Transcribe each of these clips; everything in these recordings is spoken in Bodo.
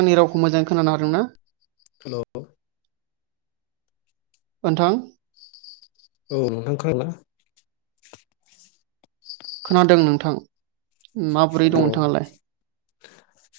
आंनि रावखौ मोजाङै खोनानो हादोंना। हेल' औ नोंथां औ नोंथां खोनादों खोनादों नोंथां माबोरै दं औ नोंथाङालाय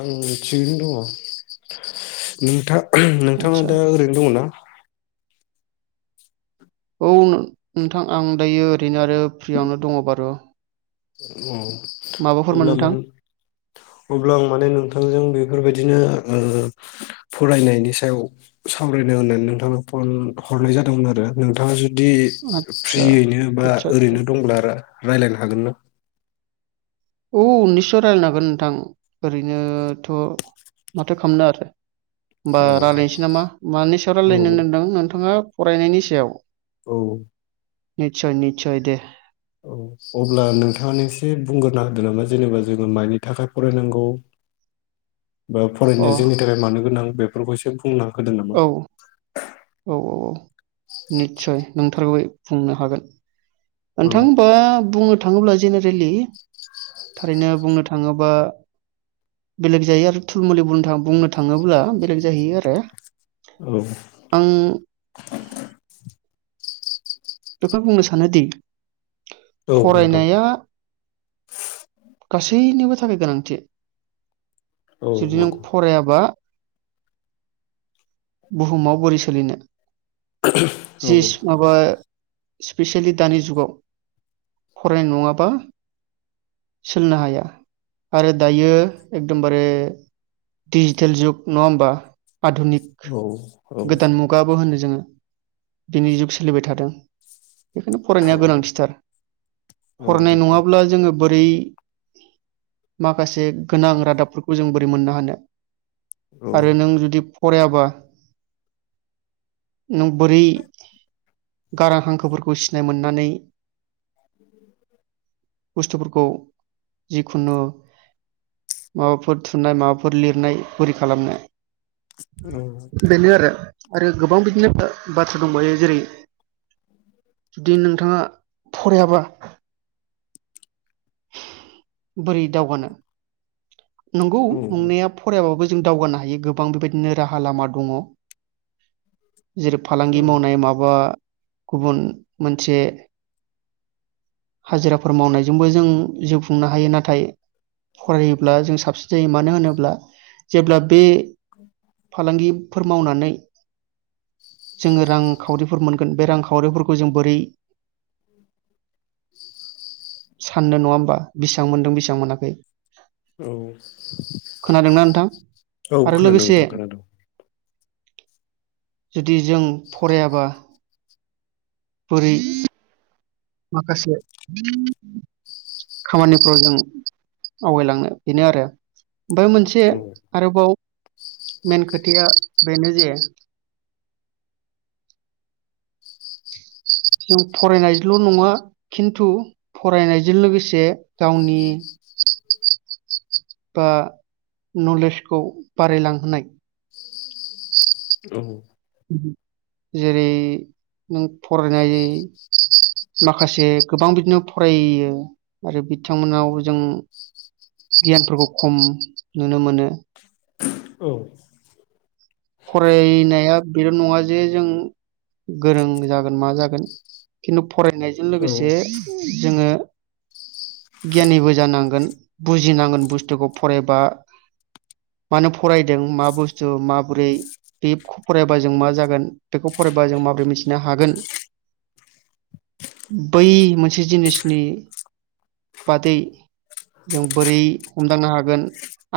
आं मिथिं दङ नोंथाङा नोंथाङा आदसा दा ओरैनो दङ ना औ नोंथां आं दायो ओरैनो आरो फ्रियावनो दङ बारु औ माबाफोरमोन अब्ला नोंथां माने अब्ला आं माने नोंथांजों बेफोरबायदि बिदिनो ओ फरायनायनि सायाव सावरायनो होननानै नोंथांनो फन हरनाय जादोंमोन आरो नोंथाङा जु बिदि आदसा फ्रियैनो बा आदसा आदसा। ओरैनो दंब्ला आरो रायज्लायनो हागोन न औ उनैसस' रायल्लायनो हागोन नोंथां ओरैनोथ' माथो खालामनो आरो होमबा औ रायज्लायनोसै नामा मानि सायाव औ रायज्लायनो नोदों नोंथाङा फरायनायनि सायाव औ निसय निसय दे औ अब्ला नोंथाङा एसे बुंग्रोना होदो नामा जेनेबा जोङो माइनि थाखाय फरायनांगौ बा अ फरायनाया जोंनि थाखाय मानो गोनां बे [unintelligible] औ औ औ औ निस्सय नोंथारगौ बुंनो हागोन औ नोंथांबा बुङो थाङोब्ला जेनेरेलि थारैनो बुंनो थाङोबा बेलेक जायो आरो थुलमुलि बुं बुंनो थाङोब्ला बेलेग जाहैयो आरो। आं औ बेखौ बुंनो सानोदि औ नोंथां फरायनाया गासैनिबो थाखाय गोनांथि औ जुदि नों नंगौ फरायाबा बुहुमुमाव बोरै सोलिनो। औ जिस माबा स्पेसियेलि दानि जुगाव फरायनाय नङाबा सोलिनो हाया आरो दायो एकदमबारे डिजिटेल जुग नङा होमबा आधुनिक औ औ गोदान मुगाबो होनो‌ जोङो दिनि जुग सोलिबाय थादों। बेखायनो औ फरायनाया गोनांथिथार नंगौ फरायनाय नोंथां नङाब्ला जोङो बोरै माखासे गोनां रादाबफोरखौ जों बोरै मोननो हानो। औ आरो नों जुदि फ फरायाबा नों बोरै गारां हांखोफोरखौ सिनाय मोननानै [unintelligible] बुस्थुफोरखौ जिखुनु माबाफोर थुनाय माबाफोर लिरनाय बोरै खालामनो। बेनो आरो आरो गोबां बिदिनो बा-बाथ्रा दंबायो जेरै जुदि नोंथाङा फरायाबा बोरै दावगानो नंगौ नंनाया फरायाबाबो जों दावनो हायो गोबां बेबायदिनो रा लामा दङ'। जेरै- फालांगि औ मावनाय माबा गुबुन मोनसे हाजिराफोर मावनायजोंबो जों जिउ खुंनो हायो नाथाय फरायोब्ला जों साबसिन जायो मानो होनोब्ला जेब्ला बे फलांगि फोर मावनानै जोङो रांखावरिफोर मोन बे रांखावरिफोरखौ जों बोरै साननो नङा होमबा बेसां मोनदों बेसां मोनाखै औ खोनादोंना नोंथां औ आरो खोनादों लोगोसे नोंथां खोनादों जुदि जों फरायाबा बोरै माखासे खामानिफ्राव जों आवगायलांनो बेनो आरो ओमफाय मोनसे औ आरोबाव मेन खोथाया बेनो जे जों फरायनायज्ल' नङा खिन्थु फरायनायजों लोगोसे गावनि बा नलेजखौ बारायलांहोनाय। [unintelligible] औ। जेरै- नों फरायनाय माखासे गोबां बिदिनो फरायो आरो बिथांमोनाव जों गियानफोरखौ खम नुनो मोनो। औ फरायनाया बिल' नङा जे जों गोरों जागोन मा जागोन खिन्थु‌ फरायनायजों औ लोगोसे जोङो गियानिबो जानांगोन बुजिनांगोन बुस्थुखौ फरायबा मानो फरायदों मा बुस्थु मा गुरै देबख फरायबा जों मा जागोन बेखौ फरायबा जों माब्रै मिस नो हागोन। बै मोनसे जिनिसनि बादै जों बोरै हमदांनो हागोन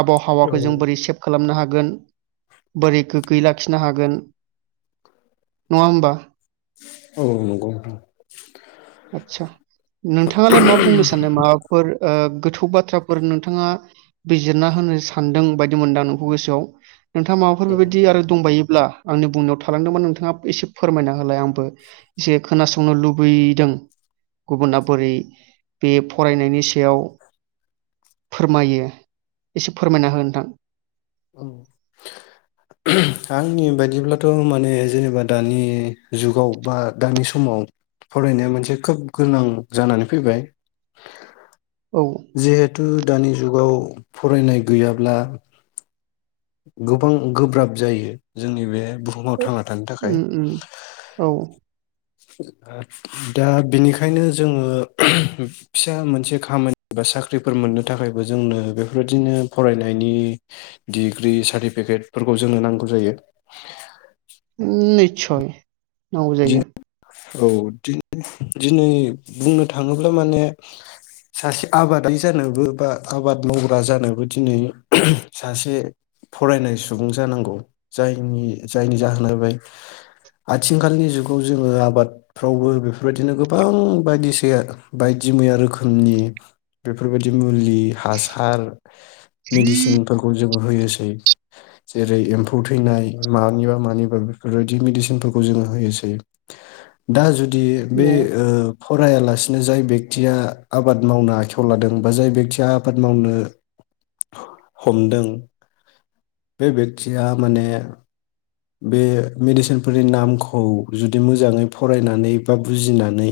आबहावाखौ जों नंगौ बोरै सेभ खालामनो हागोन। गोन। बोरै गोगोयै लाखिनो हागोन। नङा होमबा? औ नंगौ आतसा नोंथाङालाय मा बुंनो सानो माबाफोर ओ गोथौ बाथ्राफोर नोंथाङा बिजिरना होनो सानदों बायदि मोनदां नोंखौ गोसोआव। नोंथाङा माबाफोर बेबायदि आरो दंबायो! ब्ला आंनि बुंनायाव थालांदोंमोन नोंथाङा एसे फोरमायना होलाय आंबो एसे खोनासंनो लुबैदों। गुबुना बोरै बे फरायनायनि सायाव फोरमायो एसे फोरमायना हो नोंथां। ओम आंनि बायदिब्लाथ' माने जेनेबा दानि जुगाव बा दानि समाव फरायनाया मोनसे खोब गोनां जानानै फैबाय‌ औ जिहेतु दानि जुगाव फरायनाय गैयाब्ला गोबां गोब्राब जायो जोंनि बे बुहुमाव थांना थानो उम थाखाय। उम औ दा बिनिखायनो जोङो ओम फिसा मोनसे खामानि बा साख्रिफोर मोननो थाखायबो जोंनो बेफोरबायदिनो फरायनायनि डिग्रि सार्टिफिकेटफोरखौ जोंनो नांगौ जायो। उम नै सय नांगौ दि जायो। औ दि दिनै बुंनो थाङोब्ला माने सासे आबादारि जानोबो बा आबाद मावग्रा जानोबो दिनै सासे फरायनाय सुबुं जानांगौ जायनि जायनि जाहोना बे आथिखालनि जु जुगाव जोङो आबादफ्रावबो बेफोरबायदिनो गोबां बायदिसिया बायदि मैया रोखोमनि बेफोरबायदि मुलि हासार मेडिसिनफोरखौ जों होयोसै। जेरै एम्फौ थैनाय मानिबा मानिबा बेफोरबायदि मेदिसिनफोरखौ जोङो होयोसै। दा जुदि दि बे औ ओ फरायालासिनो जाय बेक्तिया आबाद मावनो आखायाव लादों बा जाय बेक्तिया आबाद मावनो हमदों बे बेक्तिया माने बे मेडिसिनफोरनि नामखौ जुदि मोजाङै फरायनानै बा बुजिनानै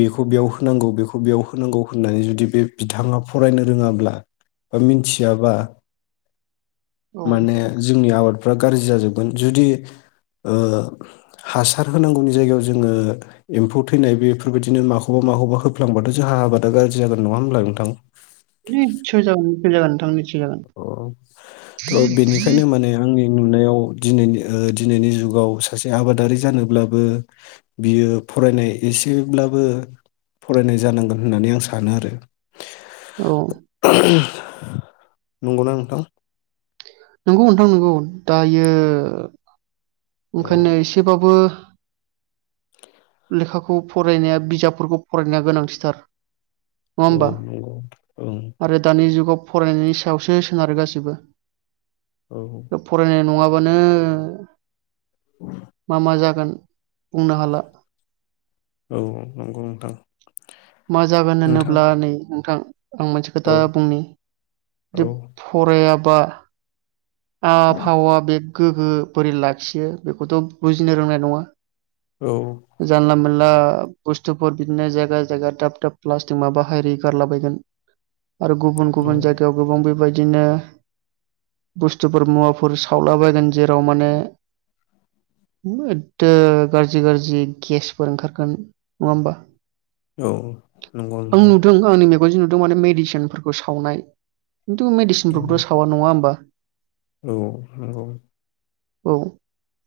बेखौ बेयाव होनांगौ बेखौ बेयाव होनांगौ होननानै जुदि बे बिथाङा फरायनो रोङाब्ला बा मिथियाबा औ माने जोंनि आबाद फ्रा गाज्रि जाजोब गोन जुदि ओ हासार होनांगौनि जायगायाव जोङो एम्फौ थैनाय बेफोरबायदिनो माखौबा माखौबा होफ्लांबाथ' जोंहा आबादा गाज्रि जागोन नङा होमब्लााय नोंथां? निस्सय जागोन निस्सय जागोन नोंथां बि अ थ' बेनिखायनो माने आंनि नुनायाव दिनैनि ओ दिनैनि जुगाव सासे आबादारि जानोब्लाबो बियो फरायनाय एसेब्लाबो फरायनाय जानांगोन होननानै आं सानो आरो। औ। [unintelligible] नंगौना नोंथां? नंगौ नोंथां नंगौ। दायो औ ओंखायनो एसेबाबो लेखाखौ फरायनाया बिजाबफोरखौ फरायनाया गोनांथिथार, नङा औ होनबा नंगौ ओं आरो दानि जुगाव फरायनायनि सायावसो सोनारो गासिबो औ फरायनाय नङाबा नो मा मा जागोन बुंनो हाला। औ नंगौ नोंथां। मा जागोन नोंथां होनोब्ला नै नों थां आं मोनसे खोथा औ बुंनि औ जे फराया बा आवा फावा बे गोगो बोरै लाखियो बेखौथ' बुजिनो रोंनाय नङा औ जानला मोनला बस्थुफोर बिदिनो जायगा जायगा दाब दाब प्लास्टिक माबा हारि गारलाबायगोन आरो गुबुन औ गुबुन जायगायाव गोबां बेबाय दिनो बुस्थुफोर मुवाफोर सावला बायगोन जेराव माने एददो गाज्रि गाज्रि गेसफोर ओंखारगोन नङा होमबा? औ नंगौ आं नोंथां। नुदों आंनि मेगनजों नुदों माने मेदिसिनफोरखौ सावनाय खिन्थु औ मेदिसिनफोरखौथ' सावा नङा होमबा? औ नंगौ। औ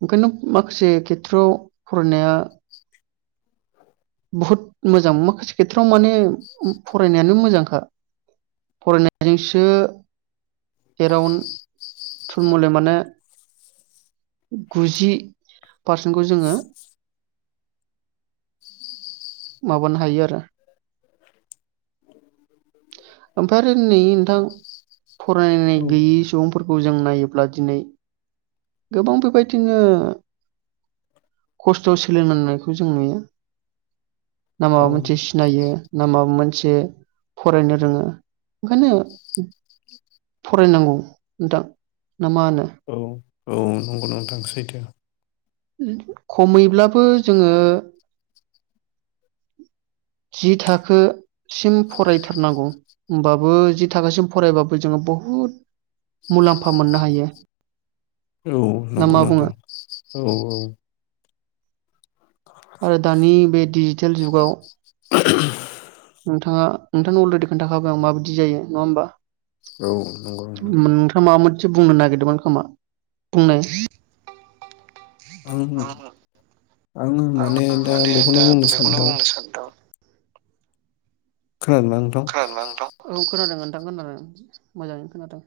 ओंखायनो माखासे खेथ्र'आव फरायनाया बहुत मोजां माखासे खेथ्रआव माने फरायनायानो मोजांखा, फरायनायजोंसो एरावन्ड थुलमुलै माने गुजि पारसेन्टखौ जोङो माबानो हायो आरो। ओमफ्राय आरो नै नोंथां फरायनाय औ गैयै सुबुंफोरखौ खौ जों नायोब्ला दिनै गोबां बेबायदिनो खस्थ' सोलिनांनायखौ जों नुयो। ना औ माबा मोनसे सिनायो ना माबा मोनसे फरायनो रोङो। ओंखायनो फरायनांगौ नोंथां ना मा होनो औ औ नंगौ नोंथां सैथो खमैब्लाबो जोङो जि थाखोसिम फरायथारनांगौ होमबाबो जि थाखोसिम फरायबाबो जोङो बहुद मुलाम्फा मोननो हायो औ ना नंगौ मा बुङो नोंथां औ- औ आरो दानि बे डिजिटेल जुगाव [unintelligible] नोंथांङा नोंथांनि अलरेडि खोन्थाखाबाय आं माबायदि जायो नङा औ नंगौ होमबा नोंथां मा मोनसे बुंनो नागिरदोंमोन खोमा बुंनाय आं आंङो माने दा बेखौनो बुंनो सानदों खोनादोंना नोंथां खोनादों ना नोंथां औ खोनादों [unintelligible] मोजांङैनो खोनादों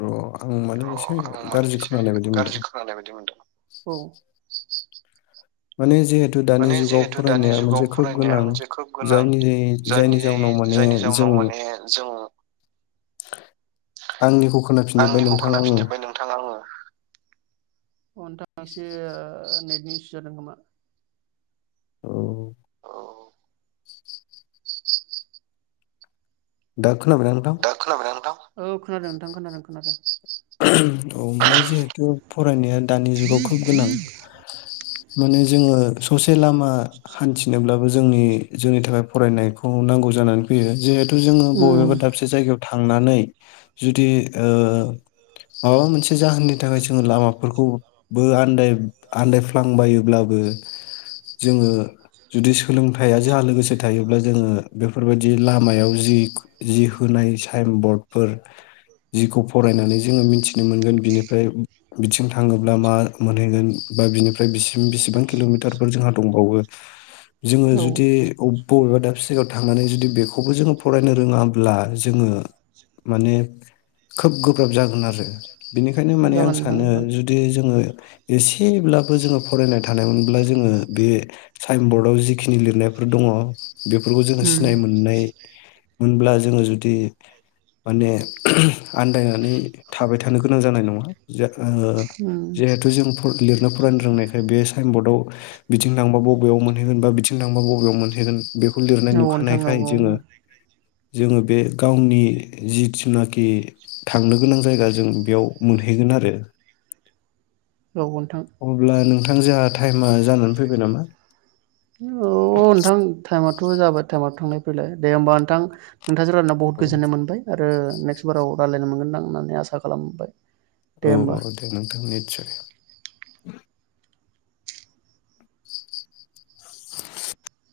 अ आं माने एसे गाज्रि खोनानाय बायदि मोनदों औ माने जे माने जिहेथु दानि जुगाव फरायनाया गोनां मोनसे खोब गोनां जायनि जायनि जाउनाव माने जायनि जाहोनाव जों माने जों आंनिखौ खोनाफिनजोबबाय नोंथांङा आंङो अ नोंथांङा एसे नेटनि इसु जादों खोमा औ अ दा खोनाबायना नोंथां दा खोनाबाय ना नोंथां औ खोनादों नोंथां खोनादों - खोनादों औ माने जिहेथु फरायनाया दानि जुगाव खोब गोनां माने जोङो ससे लामा हान्थिनोब्लाबो जोंनि - जोंनि थाखाय फरायनायखौ नांगौ जानानै फैयो जिहे जों उम बबेबा दाबसे जायगायाव थांनानै जुदि ओ माबा मोनसे जाहोननि थाखाय जोङो लामाफोरखौबो आन्दाय आन्दायफ्लांबायोब्लाबो जोङो जुदि सोलोंथाइया जोंहा लोगोसे थायोब्ला जोङो बेफोरबायदि लामायाव होनाय साइन बर्डफोर जिखौ फरायनानै मिथिनो मोनगोन बिनिफ्राय बिथिं थांङोब्ला मा मोनहैगोन बा बिनिफ्राय बेसि बिसिबां किलमिटारफोर जोंहा दंबावो जोङो औ जुदि अबेबा बबेबा दाबसे जायगायाव थांनानै जुदि बेखौबो जोङो फरायनो रोङाब्ला जोङो माने खोब गोब्राब जागोन नारो बिनिखायनो माने आं जागोन नोंथां सानो जागोन जुदि जोङो एसेब्लाबो जोङो फरायनाय थानायमोनब्ला जोङो बे साइन बर्डआव जिखिनि लिरनायफोर दङ। बेफोरखौ जोङो उम सिनाय मोननाय मोनब्ला जोङो जुदि माने आन्दायनानै थाबाय थानो गोनां जानाय नङा जा ओ उम जिहेथु जों फर लिरनो फरायनो रोंनायखाय बे साइन बरर्डआव बिथिं नांबा बबेयाव मोनहैगोन बा बिथिं नांबा बबयाव मोनहैगोन बेखौ लिरनाय औ नोंथां औ नुखानायखाय औ जोङो- जोङो बे गावनि जिथुनाखि थांनो गोनां जाय दा जों बेयाव मोनहैगोन आरो। औ नोंथां अब्ला नों थां जोंहा टाइमा जानानै फैबाय नामा? औ औ ओनथां टाइमाथ थ' जाबाय टाइमाव थांनाय फैलाय दे होमबा नोंथां। नोंथांजों रायलायना औ बहुथ गोजोननाय मोनबाय आ ओ नेक्स्ट बाराव रालायनो मोनगोनदां होननानै आसा खालामबाय। दे औ होमबा औ दे नोंथां मोनि [inaudible] [inaudible]